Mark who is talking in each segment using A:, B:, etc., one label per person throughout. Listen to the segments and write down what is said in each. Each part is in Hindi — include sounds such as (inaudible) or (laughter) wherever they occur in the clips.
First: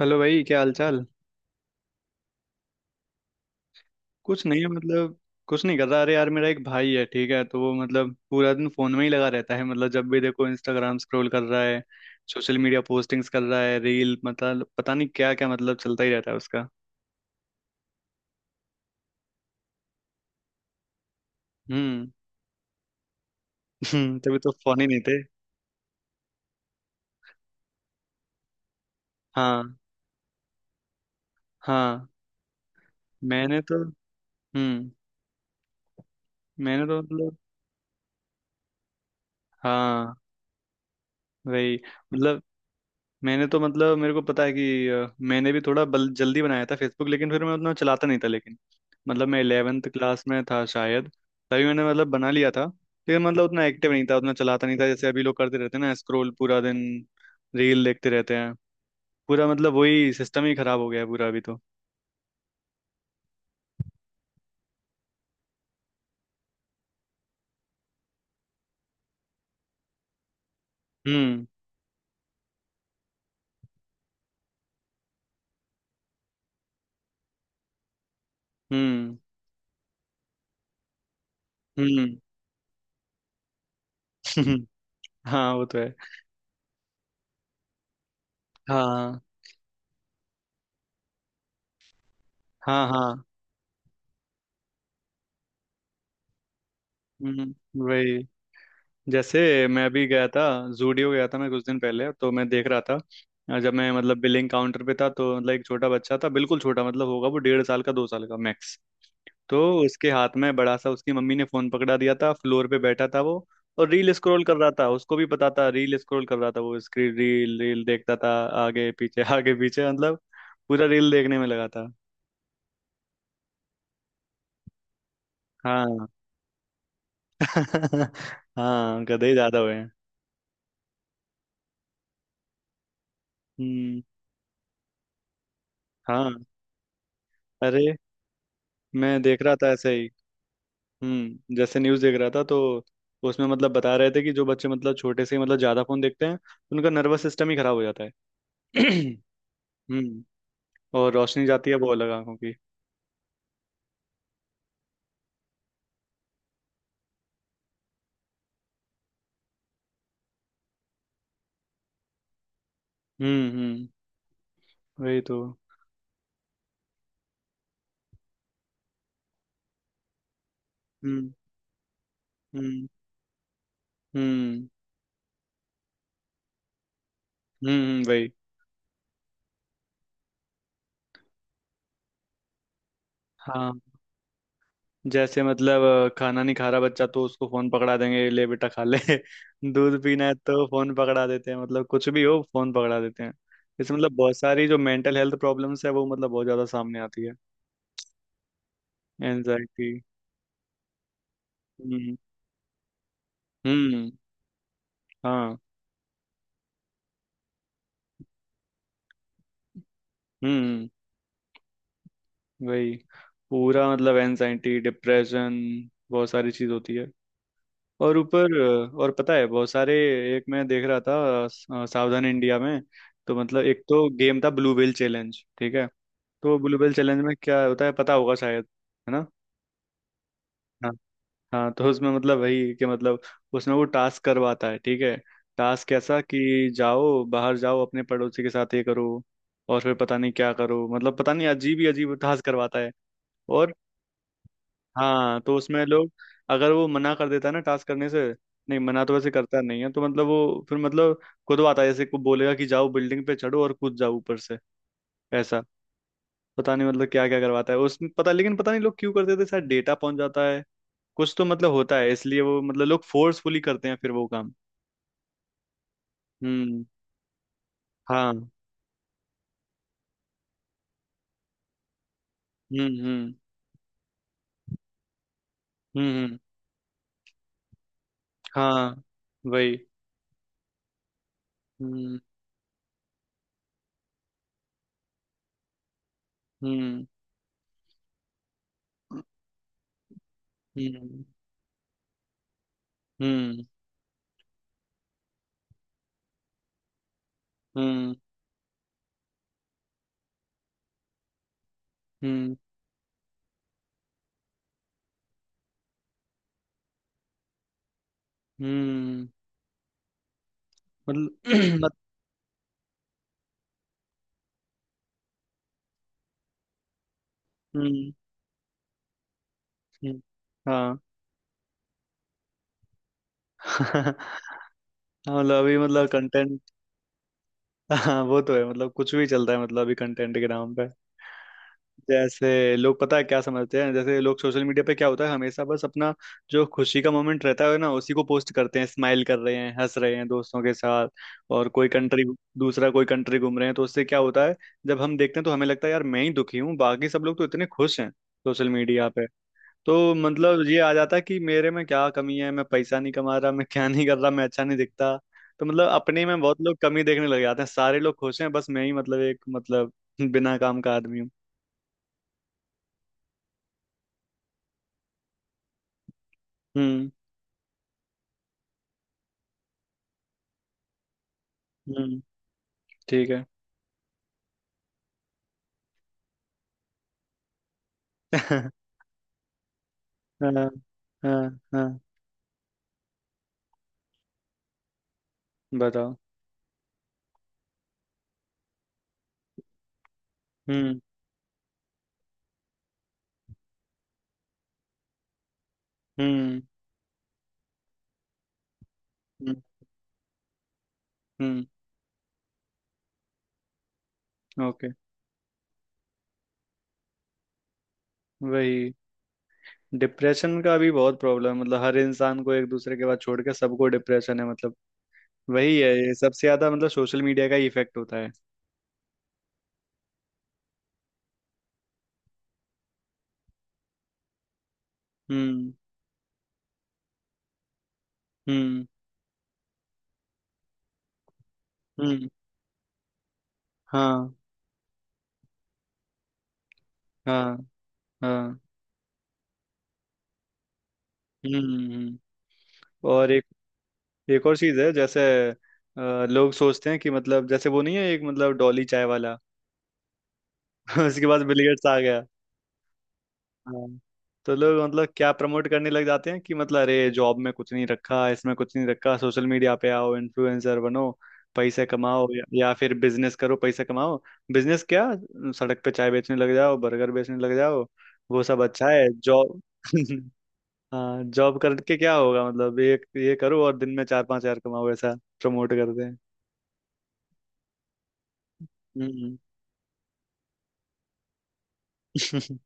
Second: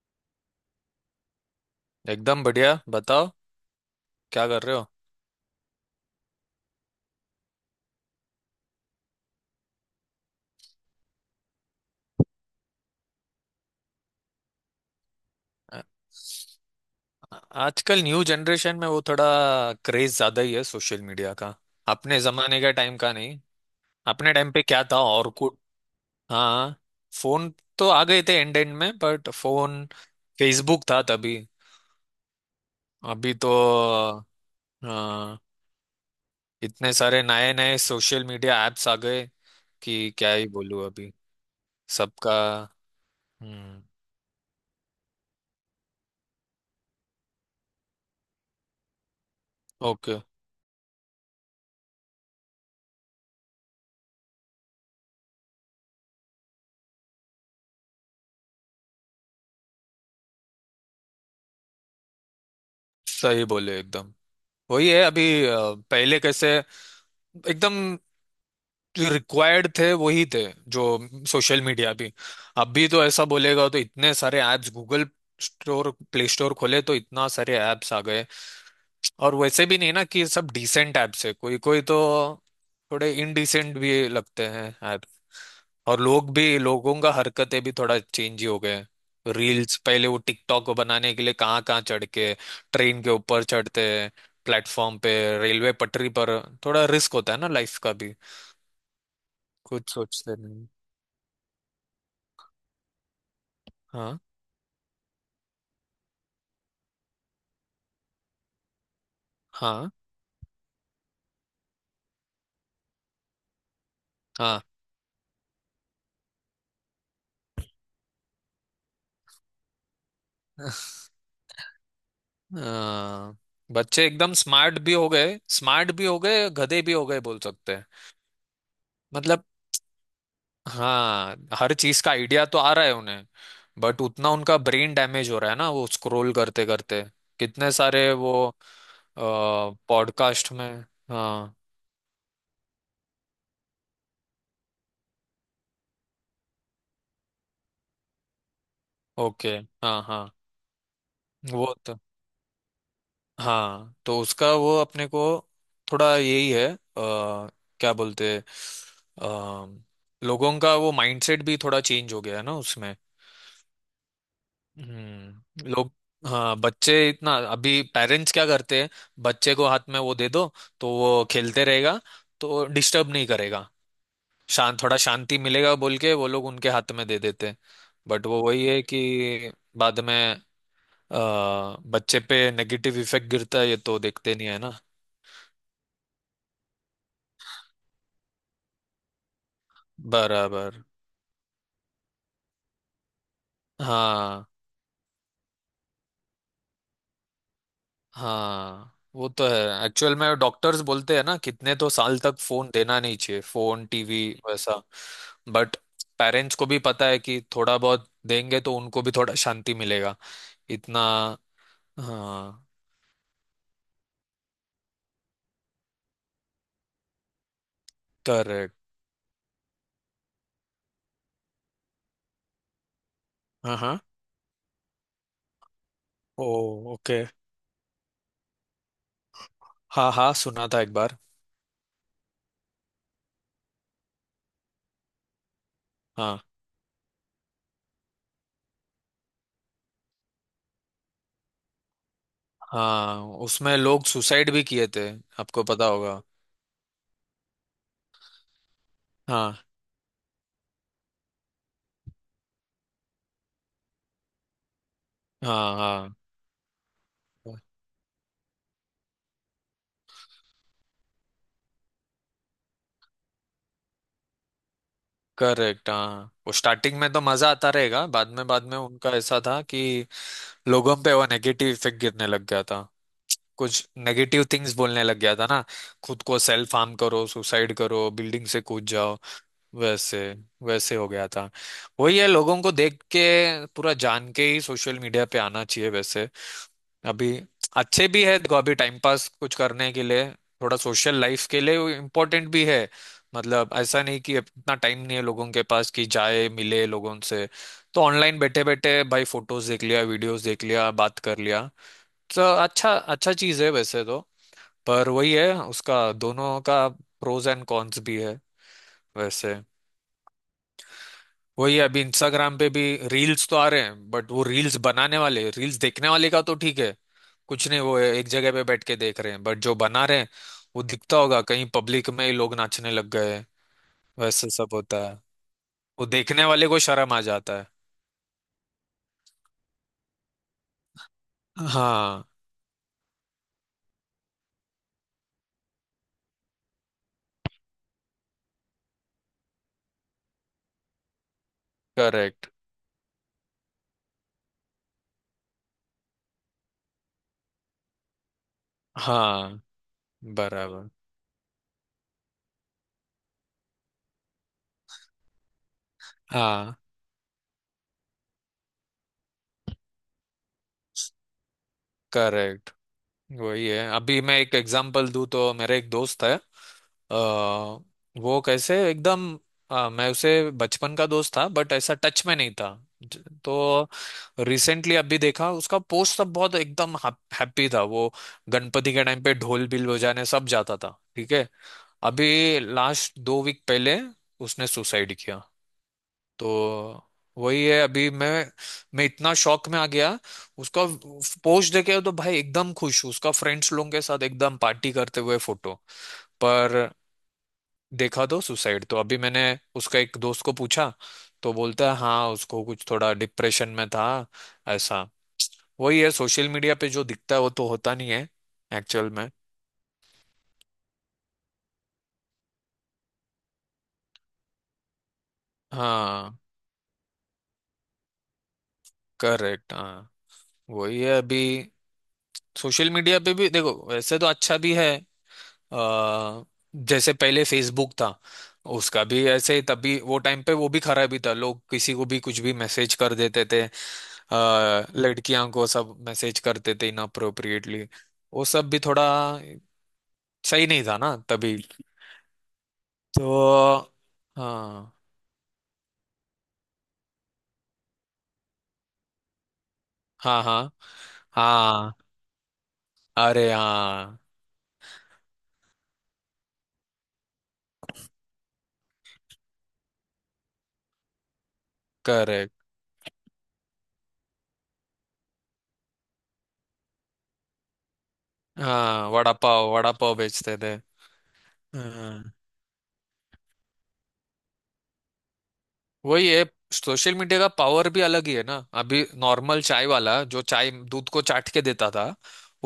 A: हेलो भाई, क्या हाल चाल?
B: एकदम बढ़िया। बताओ
A: कुछ
B: क्या
A: नहीं
B: कर
A: है
B: रहे हो।
A: मतलब। कुछ नहीं कर रहा। अरे यार, मेरा एक भाई है, ठीक है? तो वो मतलब पूरा दिन फोन में ही लगा रहता है, मतलब जब भी देखो इंस्टाग्राम स्क्रॉल कर रहा है, सोशल मीडिया पोस्टिंग्स कर रहा है, रील, मतलब पता नहीं क्या क्या, मतलब
B: आ-
A: चलता ही रहता है उसका।
B: आजकल न्यू जनरेशन में वो थोड़ा क्रेज ज्यादा ही है सोशल मीडिया का।
A: हम्म।
B: अपने जमाने के टाइम का नहीं।
A: (laughs)
B: अपने
A: तभी तो
B: टाइम पे
A: फोन
B: क्या
A: ही
B: था
A: नहीं थे।
B: और कुछ। हाँ, फोन तो आ गए थे एंड एंड में, बट
A: हाँ।
B: फोन, फेसबुक था तभी।
A: हाँ।
B: अभी तो
A: मैंने तो हम्म
B: हाँ
A: मैंने
B: इतने
A: तो
B: सारे
A: मतलब
B: नए नए सोशल मीडिया एप्स आ गए कि
A: हाँ।
B: क्या ही बोलूं अभी
A: वही।
B: सबका।
A: मतलब मैंने तो
B: हम्म।
A: मतलब मेरे को पता है कि मैंने भी थोड़ा बल जल्दी बनाया था फेसबुक, लेकिन फिर मैं उतना चलाता नहीं था, लेकिन मतलब मैं 11th
B: ओके।
A: क्लास में था शायद। तभी मैंने मतलब बना लिया था, लेकिन मतलब उतना एक्टिव नहीं था, उतना चलाता नहीं था जैसे अभी लोग करते रहते हैं ना, स्क्रॉल पूरा दिन, रील देखते रहते हैं। पूरा मतलब वही सिस्टम ही खराब हो गया है पूरा अभी तो।
B: सही बोले एकदम। वही है अभी। पहले कैसे एकदम रिक्वायर्ड थे वही थे जो
A: हम्म।
B: सोशल मीडिया भी। अभी तो ऐसा बोलेगा तो इतने सारे apps Google store play store खोले तो इतना सारे ऐप्स आ गए।
A: हम्म।
B: और वैसे भी नहीं ना कि सब डिसेंट ऐप्स है, कोई कोई तो
A: हम्म।
B: थोड़े इनडिसेंट भी लगते हैं
A: (laughs)
B: ऐप।
A: हाँ, वो तो है।
B: और लोग भी, लोगों का हरकतें भी थोड़ा चेंज ही हो गए।
A: हाँ।
B: रील्स पहले वो टिकटॉक को बनाने के लिए कहाँ कहाँ चढ़ के,
A: हाँ।
B: ट्रेन के
A: हाँ।
B: ऊपर चढ़ते हैं, प्लेटफॉर्म पे, रेलवे पटरी पर। थोड़ा रिस्क होता है ना लाइफ
A: हम्म।
B: का भी।
A: वही। जैसे मैं
B: कुछ
A: अभी गया
B: सोचते
A: था,
B: नहीं।
A: जूडियो गया था मैं कुछ दिन पहले, तो मैं देख रहा था, जब मैं मतलब
B: हाँ।
A: बिलिंग काउंटर पे था, तो मतलब एक छोटा बच्चा था, बिल्कुल छोटा, मतलब होगा वो 1.5 साल का, 2 साल का मैक्स। तो
B: हाँ।
A: उसके हाथ में बड़ा सा, उसकी मम्मी ने फोन पकड़ा दिया था, फ्लोर पे बैठा था वो, और रील स्क्रॉल कर
B: हाँ।
A: रहा था। उसको भी पता था, रील स्क्रॉल कर रहा था वो, स्क्रीन रील रील देखता था, आगे पीछे आगे पीछे, मतलब पूरा रील देखने में लगा था।
B: अ, बच्चे एकदम स्मार्ट भी हो गए, स्मार्ट भी
A: हाँ।
B: हो गए गधे भी हो गए बोल सकते हैं।
A: (laughs) हाँ, गधे
B: मतलब,
A: ज्यादा हुए हैं।
B: हाँ हर चीज का आइडिया तो आ रहा है उन्हें, बट
A: हम्म।
B: उतना उनका ब्रेन डैमेज हो रहा है ना वो स्क्रॉल
A: हाँ।
B: करते करते, कितने
A: अरे,
B: सारे वो
A: मैं देख रहा था ऐसे ही।
B: पॉडकास्ट में। हाँ।
A: जैसे न्यूज़ देख रहा था, तो उसमें मतलब बता रहे थे कि जो बच्चे मतलब छोटे से ही मतलब ज़्यादा फ़ोन देखते हैं, उनका नर्वस सिस्टम ही ख़राब हो जाता है। (clears throat)
B: ओके। हाँ हाँ।
A: हम्म। और रोशनी जाती
B: वो
A: है वो
B: तो
A: अलग, आंखों की।
B: हाँ, तो उसका वो अपने को थोड़ा यही है। क्या बोलते हैं, लोगों का वो माइंडसेट भी थोड़ा चेंज हो गया है ना उसमें।
A: हम्म। हम्म। वही तो।
B: हम्म। लोग हाँ, बच्चे इतना, अभी पेरेंट्स क्या करते हैं, बच्चे को हाथ में वो दे दो तो वो
A: हम्म।
B: खेलते रहेगा, तो
A: हम्म।
B: डिस्टर्ब नहीं करेगा,
A: हम्म।
B: शांत, थोड़ा शांति मिलेगा बोल के वो लोग उनके हाथ में दे देते हैं।
A: हम्म।
B: बट
A: वही।
B: वो वही है कि बाद में अ, बच्चे पे नेगेटिव इफेक्ट गिरता है ये
A: हाँ।
B: तो देखते नहीं है ना।
A: जैसे मतलब खाना नहीं खा रहा बच्चा तो उसको फ़ोन पकड़ा देंगे, ले बेटा खा ले। (laughs) दूध पीना है तो
B: बराबर।
A: फ़ोन पकड़ा देते हैं, मतलब कुछ भी हो फ़ोन पकड़ा देते हैं। इससे मतलब बहुत
B: हाँ
A: सारी जो मेंटल हेल्थ प्रॉब्लम्स है, वो मतलब बहुत ज़्यादा सामने आती है।
B: हाँ, वो तो है,
A: एनजाइटी।
B: एक्चुअल में डॉक्टर्स बोलते हैं ना कितने तो साल तक फोन देना नहीं चाहिए, फोन
A: हम्म।
B: टीवी वैसा।
A: हाँ।
B: बट पेरेंट्स को भी पता है कि थोड़ा बहुत देंगे तो उनको भी थोड़ा शांति मिलेगा
A: हम्म।
B: इतना। हाँ।
A: वही। पूरा मतलब एनजाइटी, डिप्रेशन, बहुत सारी चीज होती है। और ऊपर,
B: करेक्ट।
A: और पता है बहुत सारे, एक मैं देख रहा था सावधान इंडिया में। तो मतलब
B: हाँ
A: एक
B: हाँ।
A: तो गेम था ब्लू व्हेल चैलेंज, ठीक है?
B: ओ।
A: तो ब्लू व्हेल
B: ओके।
A: चैलेंज में क्या होता है पता होगा शायद, है ना?
B: हाँ हाँ, सुना था एक बार।
A: हाँ। तो उसमें मतलब वही कि मतलब उसमें वो टास्क करवाता है, ठीक है? टास्क कैसा
B: हाँ।
A: कि जाओ बाहर जाओ, अपने पड़ोसी के साथ ये करो, और फिर पता नहीं क्या करो, मतलब पता नहीं अजीब ही अजीब टास्क करवाता है।
B: हाँ
A: और
B: उसमें लोग सुसाइड भी किए थे,
A: हाँ, तो
B: आपको
A: उसमें
B: पता
A: लोग,
B: होगा।
A: अगर वो मना कर देता है ना टास्क करने से, नहीं मना तो वैसे करता
B: हाँ
A: नहीं है, तो मतलब वो फिर मतलब खुदवाता है, जैसे को बोलेगा कि जाओ बिल्डिंग पे चढ़ो और कूद जाओ ऊपर से, ऐसा।
B: हाँ। हाँ।
A: पता नहीं मतलब क्या क्या करवाता है उसमें, पता, लेकिन पता नहीं लोग क्यों करते थे, शायद डेटा पहुंच जाता है, कुछ तो मतलब होता है, इसलिए वो मतलब लोग फोर्सफुली करते हैं फिर वो काम।
B: करेक्ट। हाँ वो
A: हम्म।
B: स्टार्टिंग में तो मजा आता रहेगा,
A: हाँ।
B: बाद में उनका ऐसा था कि लोगों पे वो नेगेटिव इफेक्ट गिरने लग गया
A: हम्म।
B: था,
A: हम्म।
B: कुछ नेगेटिव थिंग्स बोलने लग गया था ना,
A: हम्म।
B: खुद को सेल्फ हार्म करो, सुसाइड करो, बिल्डिंग से कूद
A: हाँ।
B: जाओ,
A: वही।
B: वैसे वैसे हो गया था। वही
A: हम्म।
B: है लोगों को देख के, पूरा जान के ही सोशल मीडिया पे आना चाहिए वैसे
A: हम्म।
B: अभी। अच्छे भी है, देखो अभी टाइम पास कुछ करने के लिए, थोड़ा सोशल
A: हम्म।
B: लाइफ के लिए वो इम्पोर्टेंट भी है।
A: हम्म।
B: मतलब ऐसा नहीं कि इतना टाइम नहीं है लोगों के पास कि जाए मिले लोगों से, तो
A: हम्म।
B: ऑनलाइन बैठे बैठे भाई फोटोज देख लिया, वीडियोस देख लिया, बात कर लिया, तो
A: हम्म।
B: अच्छा अच्छा चीज है वैसे तो। पर वही है, उसका दोनों का प्रोज एंड कॉन्स भी है
A: हम्म,
B: वैसे।
A: मतलब
B: वही,
A: (clears throat) मत-
B: अभी इंस्टाग्राम पे भी रील्स तो आ रहे हैं, बट वो रील्स बनाने वाले, रील्स देखने वाले का तो ठीक है, कुछ नहीं, वो
A: हम्म।
B: एक जगह पे बैठ के देख रहे हैं, बट जो बना रहे
A: हम्म,
B: हैं वो
A: हाँ।
B: दिखता होगा कहीं पब्लिक में ही लोग नाचने लग गए,
A: (laughs) हाँ,
B: वैसे सब होता है,
A: मतलब अभी
B: वो
A: मतलब
B: देखने
A: कंटेंट,
B: वाले को शर्म आ जाता है।
A: हाँ वो तो है, मतलब कुछ भी चलता है मतलब अभी कंटेंट के नाम पे।
B: हाँ।
A: जैसे लोग पता है क्या समझते हैं, जैसे लोग सोशल मीडिया पे क्या होता है, हमेशा बस अपना जो खुशी का मोमेंट रहता है ना, उसी को पोस्ट करते हैं, स्माइल कर रहे हैं, हंस रहे हैं दोस्तों के साथ, और कोई कंट्री,
B: करेक्ट।
A: दूसरा कोई कंट्री घूम रहे हैं। तो उससे क्या होता है, जब हम देखते हैं, तो हमें लगता है यार मैं ही दुखी हूँ, बाकी सब लोग तो इतने खुश हैं सोशल मीडिया।
B: हाँ।
A: तो मतलब ये
B: बराबर
A: आ जाता कि मेरे में क्या कमी है, मैं पैसा नहीं कमा रहा, मैं क्या नहीं कर रहा, मैं अच्छा नहीं दिखता। तो मतलब अपने में बहुत
B: हाँ।
A: लोग कमी देखने लग जाते हैं, सारे लोग खुश हैं बस मैं ही, मतलब एक मतलब बिना काम का आदमी हूँ।
B: करेक्ट। वही है अभी मैं एक एग्जांपल दूँ तो, मेरा एक दोस्त है,
A: हम्म।
B: अ, वो कैसे एकदम, अ, मैं उसे बचपन का दोस्त था बट ऐसा
A: हम्म।
B: टच में नहीं था।
A: ठीक है।
B: तो रिसेंटली अभी देखा उसका पोस्ट सब, बहुत एकदम हैप्पी था वो,
A: (laughs)
B: गणपति के टाइम पे ढोल बिल बजाने सब
A: हाँ।
B: जाता था, ठीक है।
A: हाँ। हाँ।
B: अभी लास्ट 2 वीक पहले उसने सुसाइड किया।
A: बताओ।
B: तो वही है, अभी मैं इतना शॉक में आ गया, उसका
A: हम्म।
B: पोस्ट देखे तो भाई एकदम खुश उसका फ्रेंड्स लोगों के साथ एकदम पार्टी करते हुए फोटो।
A: हम्म।
B: पर देखा तो सुसाइड, तो अभी मैंने
A: हम्म।
B: उसका एक दोस्त को पूछा तो
A: हम्म।
B: बोलता है हाँ उसको कुछ, थोड़ा डिप्रेशन में था
A: ओके।
B: ऐसा। वही है सोशल मीडिया पे जो दिखता है वो तो होता नहीं है
A: वही।
B: एक्चुअल में।
A: डिप्रेशन का भी बहुत प्रॉब्लम है, मतलब हर इंसान को एक दूसरे के बाद छोड़ के सबको डिप्रेशन है, मतलब वही है, ये
B: हाँ।
A: सबसे ज्यादा मतलब सोशल मीडिया का ही इफेक्ट होता है।
B: करेक्ट। हाँ। वही है अभी सोशल मीडिया पे भी देखो वैसे तो अच्छा भी है।
A: हम्म।
B: आ, जैसे पहले फेसबुक था,
A: हम्म।
B: उसका भी ऐसे ही तभी वो टाइम पे वो भी खराबी था, लोग किसी को भी
A: हम्म।
B: कुछ भी मैसेज कर देते थे,
A: हाँ।
B: लड़कियां को सब मैसेज करते थे
A: हाँ।
B: इनअप्रोप्रिएटली, वो
A: हाँ।
B: सब भी थोड़ा सही नहीं था ना तभी।
A: हम्म। और एक,
B: तो
A: एक और चीज है
B: हाँ।
A: जैसे लोग सोचते हैं कि मतलब जैसे वो नहीं है एक मतलब डॉली चाय वाला।
B: हाँ। हाँ।
A: (laughs) उसके बाद बिल गेट्स
B: हाँ।
A: आ गया।
B: अरे
A: हाँ।
B: हाँ।
A: तो लोग मतलब क्या प्रमोट करने लग जाते हैं कि मतलब अरे जॉब में कुछ नहीं रखा, इसमें कुछ नहीं रखा, सोशल मीडिया पे आओ, इन्फ्लुएंसर बनो, पैसे कमाओ,
B: करेक्ट।
A: या फिर बिजनेस करो पैसे कमाओ। बिजनेस क्या, सड़क पे चाय बेचने लग जाओ, बर्गर बेचने लग जाओ, वो सब अच्छा है,
B: हाँ
A: जॉब।
B: वड़ा पाव
A: (laughs)
B: बेचते थे।
A: हाँ, जॉब करके क्या
B: हाँ
A: होगा, मतलब एक ये करो और दिन में 4-5 हजार कमाओ, ऐसा प्रमोट करते हैं।
B: वही है सोशल मीडिया का पावर भी अलग ही है ना। अभी
A: हम्म।
B: नॉर्मल चाय वाला जो चाय दूध को चाट के देता था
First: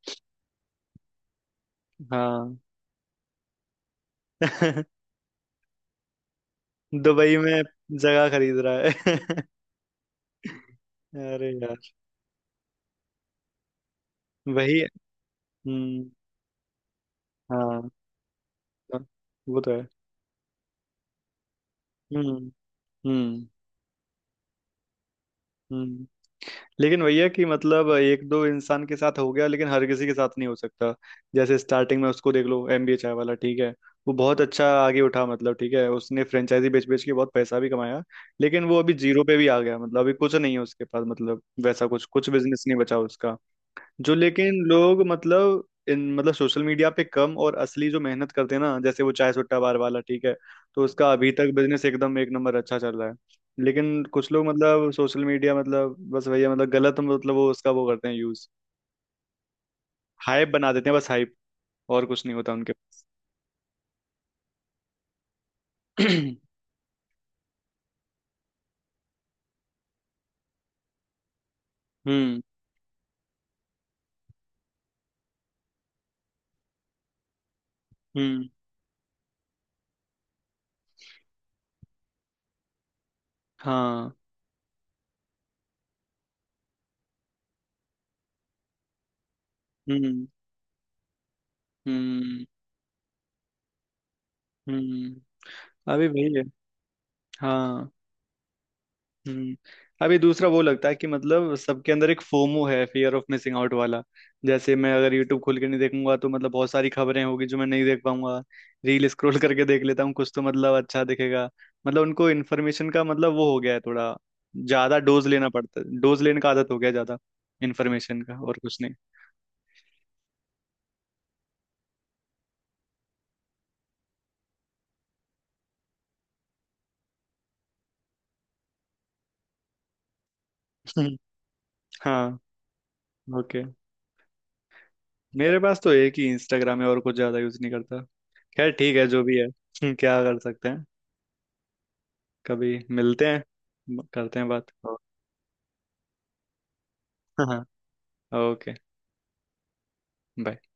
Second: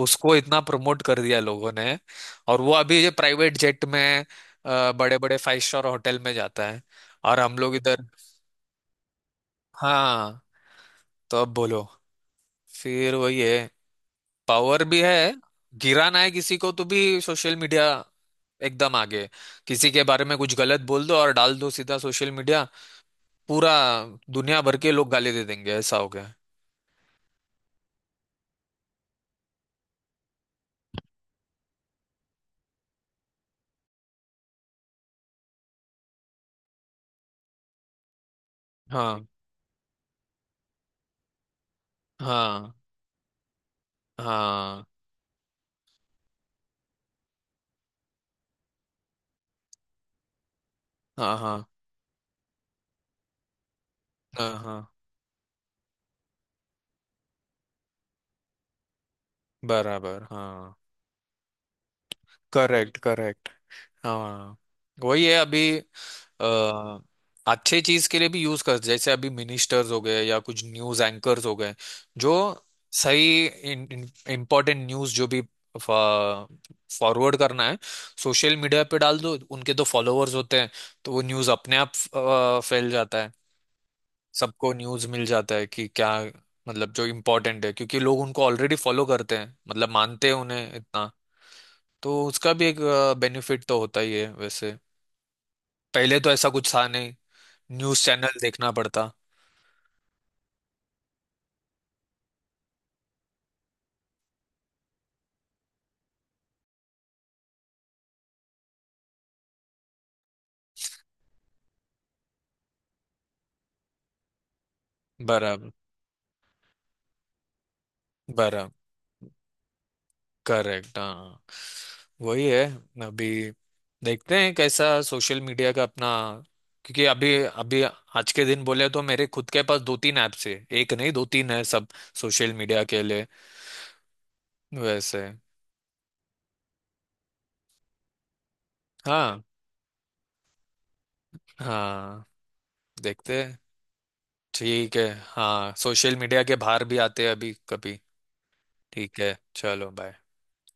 B: उसको इतना प्रमोट कर दिया लोगों ने,
A: (laughs) हाँ।
B: और वो अभी ये प्राइवेट जेट में
A: (laughs)
B: बड़े बड़े 5 स्टार होटल में जाता है,
A: दुबई
B: और हम
A: में
B: लोग इधर।
A: जगह खरीद रहा है। (laughs)
B: हाँ तो
A: अरे
B: अब बोलो।
A: यार।
B: फिर वही है,
A: वही।
B: पावर भी है,
A: हम्म।
B: गिराना है किसी को तो भी सोशल मीडिया
A: हाँ।
B: एकदम
A: हाँ,
B: आगे है।
A: वो तो है।
B: किसी के बारे में कुछ गलत बोल दो और डाल दो सीधा सोशल
A: हम्म।
B: मीडिया,
A: हम्म।
B: पूरा दुनिया भर के लोग गाली दे देंगे, ऐसा
A: हम्म।
B: हो गया है।
A: लेकिन भैया, कि मतलब एक दो इंसान के साथ हो गया, लेकिन हर किसी के साथ नहीं हो सकता। जैसे स्टार्टिंग में उसको देख लो, एमबीए चाय वाला ठीक है, वो बहुत अच्छा आगे उठा, मतलब ठीक है, उसने फ्रेंचाइजी बेच बेच के बहुत पैसा भी कमाया, लेकिन वो अभी जीरो
B: हाँ।
A: पे भी आ गया, मतलब अभी कुछ नहीं है उसके पास, मतलब वैसा कुछ कुछ बिजनेस
B: हाँ
A: नहीं बचा उसका। जो लेकिन
B: हाँ।
A: लोग मतलब इन मतलब सोशल मीडिया पे कम, और असली जो मेहनत करते हैं ना, जैसे वो चाय सुट्टा बार वाला ठीक है, तो उसका अभी
B: हाँ।
A: तक
B: हाँ
A: बिजनेस एकदम एक नंबर अच्छा चल रहा है। लेकिन कुछ लोग
B: हाँ। हाँ
A: मतलब सोशल मीडिया मतलब बस वही है मतलब गलत मतलब वो उसका वो करते हैं यूज,
B: बराबर।
A: हाइप बना
B: हाँ
A: देते हैं, बस हाइप, और कुछ नहीं होता उनके
B: करेक्ट।
A: पास।
B: करेक्ट। हाँ वही है अभी।
A: (clears throat)
B: अ, अच्छे चीज के लिए भी यूज कर, जैसे अभी मिनिस्टर्स हो गए या कुछ न्यूज एंकर्स हो गए जो
A: हम्म।
B: सही इम्पोर्टेंट न्यूज जो भी फॉरवर्ड करना है
A: हम्म।
B: सोशल मीडिया पे डाल दो, उनके तो फॉलोअर्स होते हैं, तो वो न्यूज अपने आप फैल जाता है,
A: हाँ।
B: सबको न्यूज़ मिल जाता है कि क्या, मतलब जो इम्पोर्टेंट है, क्योंकि लोग उनको ऑलरेडी फॉलो करते हैं, मतलब
A: हम्म।
B: मानते हैं उन्हें इतना। तो
A: हम्म।
B: उसका भी एक बेनिफिट तो होता ही है वैसे।
A: हम्म। अभी
B: पहले तो
A: वही है।
B: ऐसा कुछ था नहीं,
A: हाँ।
B: न्यूज़ चैनल देखना पड़ता।
A: हम्म। अभी दूसरा वो लगता है कि मतलब सबके अंदर एक फोमो है, फियर ऑफ मिसिंग आउट वाला। जैसे मैं अगर यूट्यूब खोल के नहीं देखूंगा, तो मतलब बहुत सारी खबरें होगी जो मैं नहीं देख पाऊंगा, रील स्क्रॉल करके देख लेता हूँ, कुछ तो मतलब अच्छा दिखेगा। मतलब उनको इन्फॉर्मेशन का मतलब वो हो गया है थोड़ा, ज्यादा डोज लेना
B: बराबर।
A: पड़ता है, डोज लेने का आदत हो गया है, ज्यादा इन्फॉर्मेशन का, और
B: बराबर।
A: कुछ नहीं।
B: करेक्ट। हाँ वही है अभी, देखते हैं कैसा सोशल मीडिया का अपना, क्योंकि अभी अभी आज के दिन बोले तो मेरे खुद के पास दो तीन ऐप्स है, एक
A: (laughs)
B: नहीं
A: हम्म,
B: दो तीन है सब
A: हाँ।
B: सोशल मीडिया के लिए
A: ओके।
B: वैसे।
A: मेरे पास तो एक ही इंस्टाग्राम है, और कुछ ज्यादा यूज नहीं करता। खैर ठीक है, जो भी
B: हाँ।
A: है। (laughs) क्या कर सकते हैं।
B: हाँ।
A: कभी मिलते
B: देखते हैं।
A: हैं। करते हैं बात।
B: ठीक है हाँ सोशल मीडिया के बाहर भी आते हैं अभी
A: (laughs)
B: कभी।
A: ओके।
B: ठीक है चलो बाय।
A: बाय।